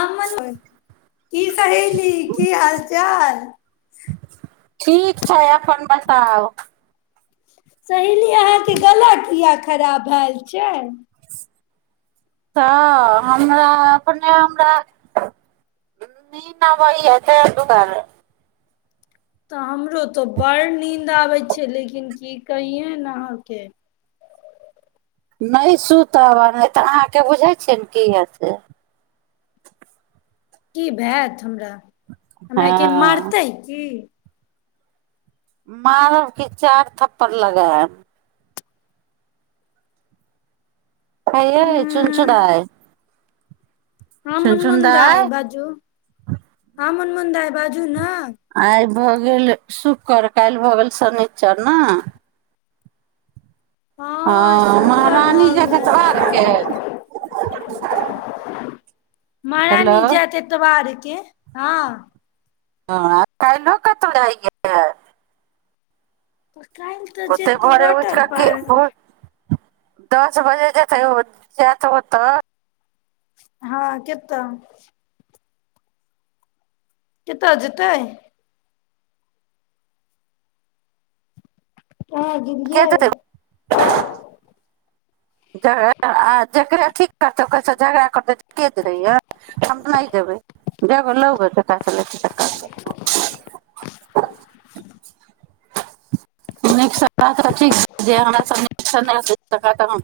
आ मन की सहेली की हाल चाल ठीक छै अपन बताउ सहेली अहाँके गला किया खराब भेल छै तऽ हमरा अपने हमरा नीन नइ दुआरे त हम रो त बर नीन्द आबै छै लेकिन की कहियोन अहाँके नहि सुतब आ नहि तऽ अहाँके बुझै छियै न की हेत से कि भेट हमरा हमरा के हँ मरतै की मारव की चार थप्पड़ लगाइव हये चुन चुराय हँ मुन मुन दाइ बाजू ह मुन मुन बाजू न आय भऽ गेल शुक्रर काल्हि भऽ गेल शनिचर न हँ शुक्र महारानी भऽ जैत गेल इतबार के हेलो महारानी जायत एतबार के हँ ह काईलो कतहु जाइ गेलिये त काल्हि तऽ जेतै भोरे उठि वाटर कऽ के पार्क भोर दस बजे जेतै ओ जायत ओतअ हँ केतअ कतअ जतै कहाँ आ गेलियै जक ठ झगड़ा नहिब नीकसँ तऽ ठीक छै जे हमरास नीकसँ नहि स सकत अह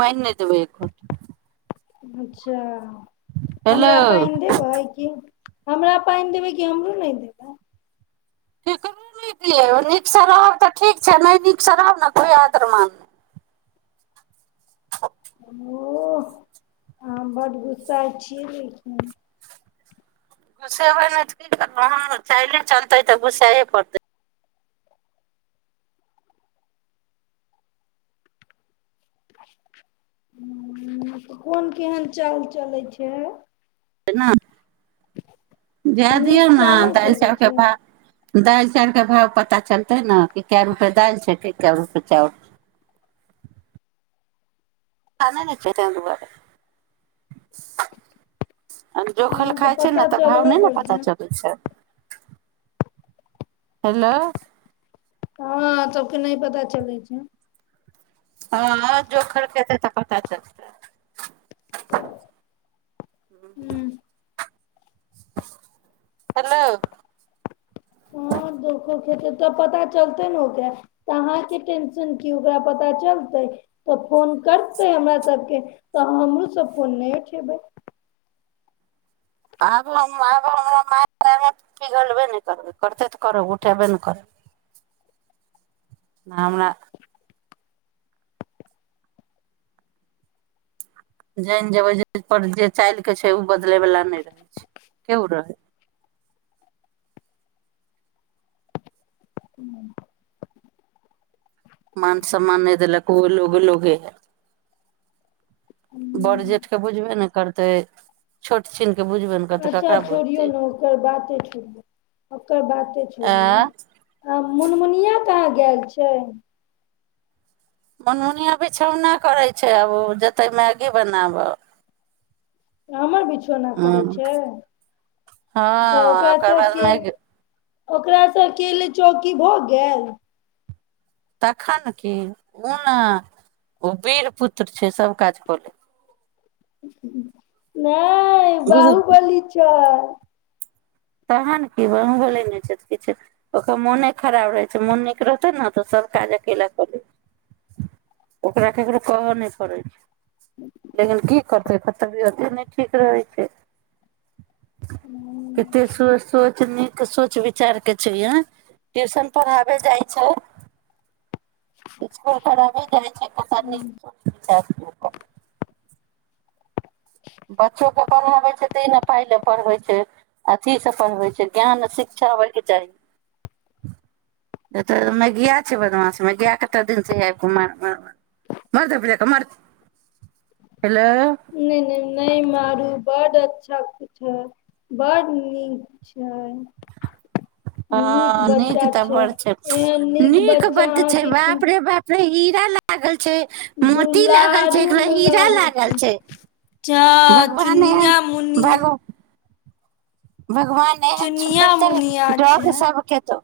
पाइन नइ देबै एक घोट अच्छा हेलो हमरा पाइन देबै की हमरा पाइन देबै कि हमरो नइ देबै केकरो नहि दियौ नीकसँ रहब तऽ ठीक छै नहि नीकसँ रहब ने कोइ आतरमान ओह आहाँ बड गुस्साइ छी ओठ गुसेबै नइ त की करबै चाइले चलतै तऽ गुसेए पड़तै ह तऽ कोन केहन चाल चलै छै हना जा नीक दियऔ चाल नहि ने चलै तके छै भाव दालि चाउर के भाव पता चलतै ने कि कए रुपे दालि छै कि कए रुपे चाउर स न छै दुआरे हँ जोखल खाइ छै ने पता तऽ भाव चलबे नहि ने पता करतै चलै छै हेलो हँ सबके नहि पता चलै छै हँ जोखर खत त पता चलतै ह्म हूँ हेलो हँ दुःखो ख हेतै तऽ पता चलतै ने ओकरा तऽ अहाँके टेंशन की ओकरा पता चलतै तऽ फोन करतै हमरा सभके तऽ हमरूँसभ फोन नहि उठेबै आब हम आब हमरा माय पिघलबे ने करबै करतै तऽ करब उठेबे ने करबै नामरा जानि जेबै जाहि पर जे चालि कऽ छै ओ बदलयवला नहि रहै छै केओ रहै मान सम्मान नहि देलक ओ लोग लोगे है बर जेठ के बुझबे ने करतै छोट चिन अच्छा छोड़ियौ ने ओकर बाते छोड़ियौ ओकर बाते छोड़ियौ आँ आ मनमुनिया कहाँ गेल छै मनमुनिया बिछौना करै छै आब ओ जेतै मैगी बनाबह आ हमर बच छ नहि करै छै तऽ हँ ओकर बाद ओकराके मैगी ओकरासँकेेल चौकी भऽ गेल तखन की ओ ने ओ वीर पुत्र छै सभ काज कऽ ले नहि ह बुझ बाहुबली छै तह ने क व ले नहि छै तऽ किछु ओकर मोने खराब रहै छै मोन नीक रहतै ने तऽ सभ काज अकेला कर लै छै ओकरा ककरो कहऽ नहि पड़ै छै लेकिन की करते खत भी होत ठीक रहै छै हू स सोचनी सोच विचारके छै अ ट्यूशन पढ़ाबे जाइ छै इकूल खराब जाइ छै पच बच्चोकेँ पढ़ाबै छै तऽहि ने पाइ ल पढ़बै छै अथसँ पढ़बै छै ज्ञान शिक्षा होबयके चाही तऽ मै गिया छै बदमाश मै गा कतेक दिनसँ आबि कऽ मर्द प मर हेलो न मारु बड अच्छा कछ ह बड़ड नीक ह हँ नीक तबर छै एहन नीक बच्चा बध छै अहाँके के बापरे बापरे ई लागल मोती लागल छै दुलारू एक हीरा मुलारू लागल छै जा भगवान एहन चुनिया मुनिया भगव भगवान एहन चुनिया सुन्दर तऽ मुनिया डॉग छै सबके तो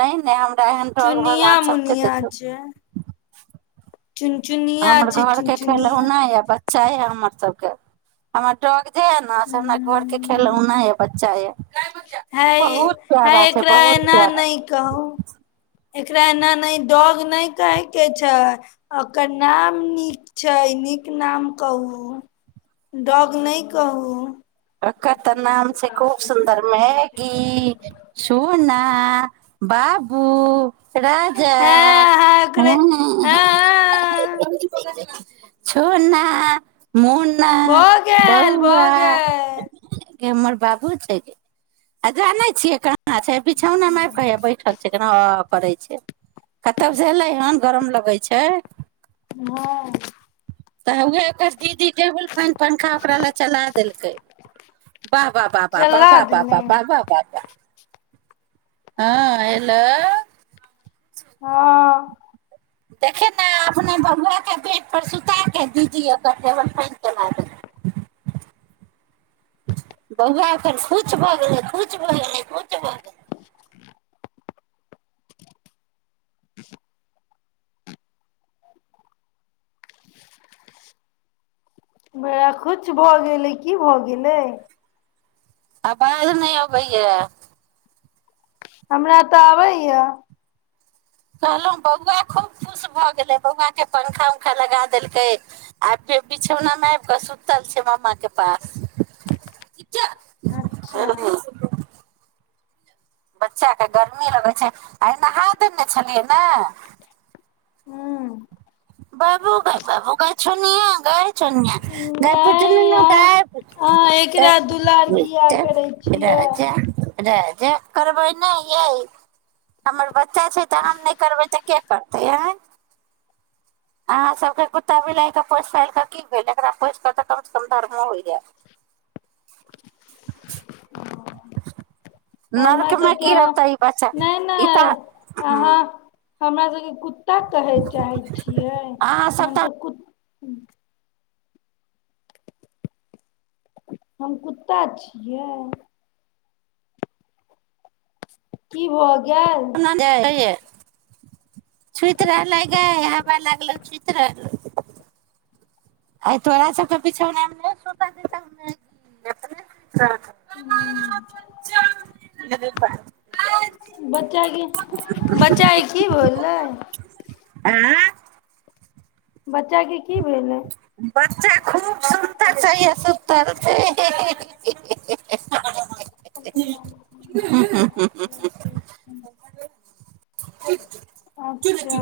नहि नहि एहन तरहक भगवान चुनिया सबके मुनिया देत छै चुनचुनिया हमर छै घर के चुनचुनिया खेलौना य चाही हमर सबके हमर ड जे ने से हमरा घर के हँ खेलहुना बच्चाे है है एकरा बहुत एना प्यारा नहि कहू एकरा एना नहि डॉग नहि कहयके छै ओकर नाम नीक छै नीक नाम कहू डॉग नहि कहू ककतनााम छै खूब सुन्दर मैगी सुूना बाबू राजा हँ अहाँ ह ओकरे हँ छोना मोना बौआ आ हमर बाबू छै आ जाने छियै अच्छा बिछौनाि क बैठल छै के पड़ै छै कतबसँलै हन गरम लगै छै हँ तऽ उएह ओकर दीदी टेबुल पन पंखा ओकरा लए चला देलकै वाबाह वाबा चला वाबा देलै वाबा वाबा वाबा हँ हेलो हँ देखे ने अपने बौआ के बेड पर सुता क दीजी ओ टेल प चला बौआ ओ खुछ भऽ गेल भ गेल भ गेल ह किछु भऽ गेलै की भऽ गेलै आबाज नहि हो भैयए हमरा तऽ आबैए कहलहु बौआ खूब खुश भऽ गेलै बौआ के पंखा उंखा लगा देलकै आब फे बिछौना मे आब कऽ सुूतल छै मामा के पास बुझलियै अच्छा बच्चाके गर्मी लगै छै आ नहा देने छलियै ने हू बाबू ग बाबू ग छो सुन नहि ग प अहाँ अहाँ ग एकरा दुलार मि किया करै छियै राजा राज जे करबै नहि यै हमर बच्चा छै तऽ हम नहि करबै तऽ के करतै आय अहाँ सभके कुत्ता बिलाइ कऽ पोसि फालि कऽ की भेल एकरा पोसि कऽ तऽ कमसँ कम धरमे हो जायत हमरा नरकमे सबके गिरत अहाँ ई बाछा नहि ई तऽ नहि ह अहाँ हमरा ज कुत्ता कहै चाहै छियै अहाँ कि सब तऽ हमस क ह हम कुत्ता छियै की भ ै छूति रहलै गावा लागलै छूति रहल आ तोड़ा सब पीछा नहि सोता देीने ह बच्चाके बच्चाे की होललै आँय बच्चा के की भेलै बच्चा खूब सुतर चाहिए सुतर अच्छा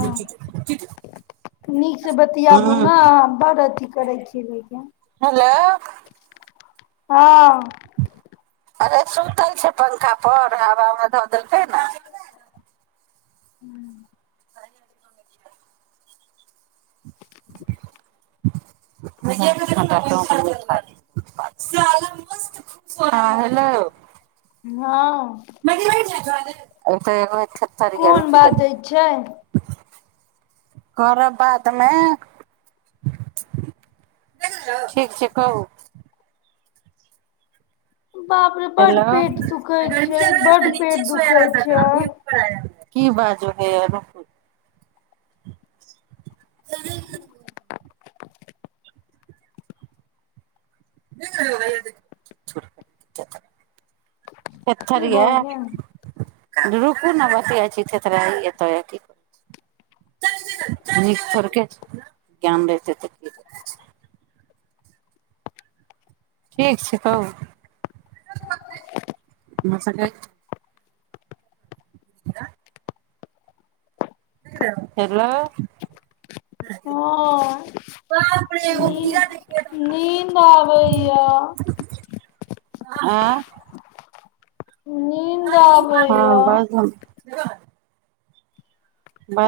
ठीक बतियाबू हँ ने बड़ अ करै छिय लैके हेलो हँ अरे सुतल छै पंखा पर हवामे धऽ देलकै ने ह्म हँ हेलो हँ म र जा छ एतन फोन बाजै छै करब बादमे ठीक छै कहू बाप रे बड हेलो पेट दुखै छै बड पेट दुखे छै की बाजू हैय रु स [unintelligible] [unintelligible] थेथर की ये भऽ गेल रुकू ने बतिया छीठ तऽरा एतो की कर नीक सरके ज्ञान रहे तऽ ठीक छै तब हमस [unintelligible] हेलो हँ नीद नीन्द आबैया आ नींद हँ आबैया बस ह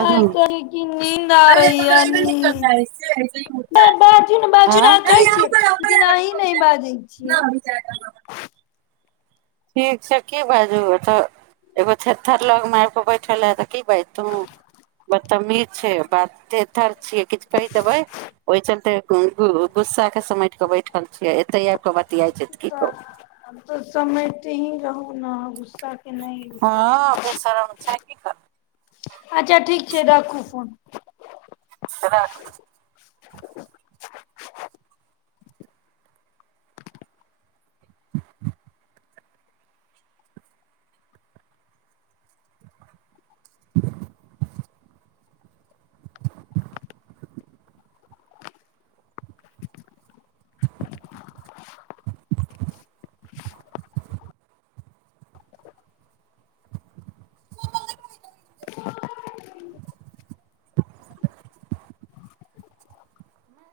आइ कहे क नींन्द आबैया नीद बाजू ने बाजू ने आँ कहै छियै लेकिन अही नहि बाजै छियै ठीक छै की बाजू ए तऽ एगो थेर थर लग मारि पे बैठल ह त की भाय तू ब तमीर छै बातेथर छियै किछु कहि देबे ओहि चलते गुस्सा के समेट के बैठल छियै एते आब क ब तऽ हम तऽ समय जे ही रहू ने गुस्सा हँ नहि बेसरम छै की करबै अच्छा ठीक छै र खू फन कना [unintelligible] [unintelligible]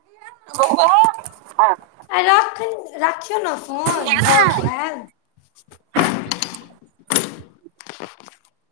हँ आ रख रख केना फोन भऽ गेल [inaudible]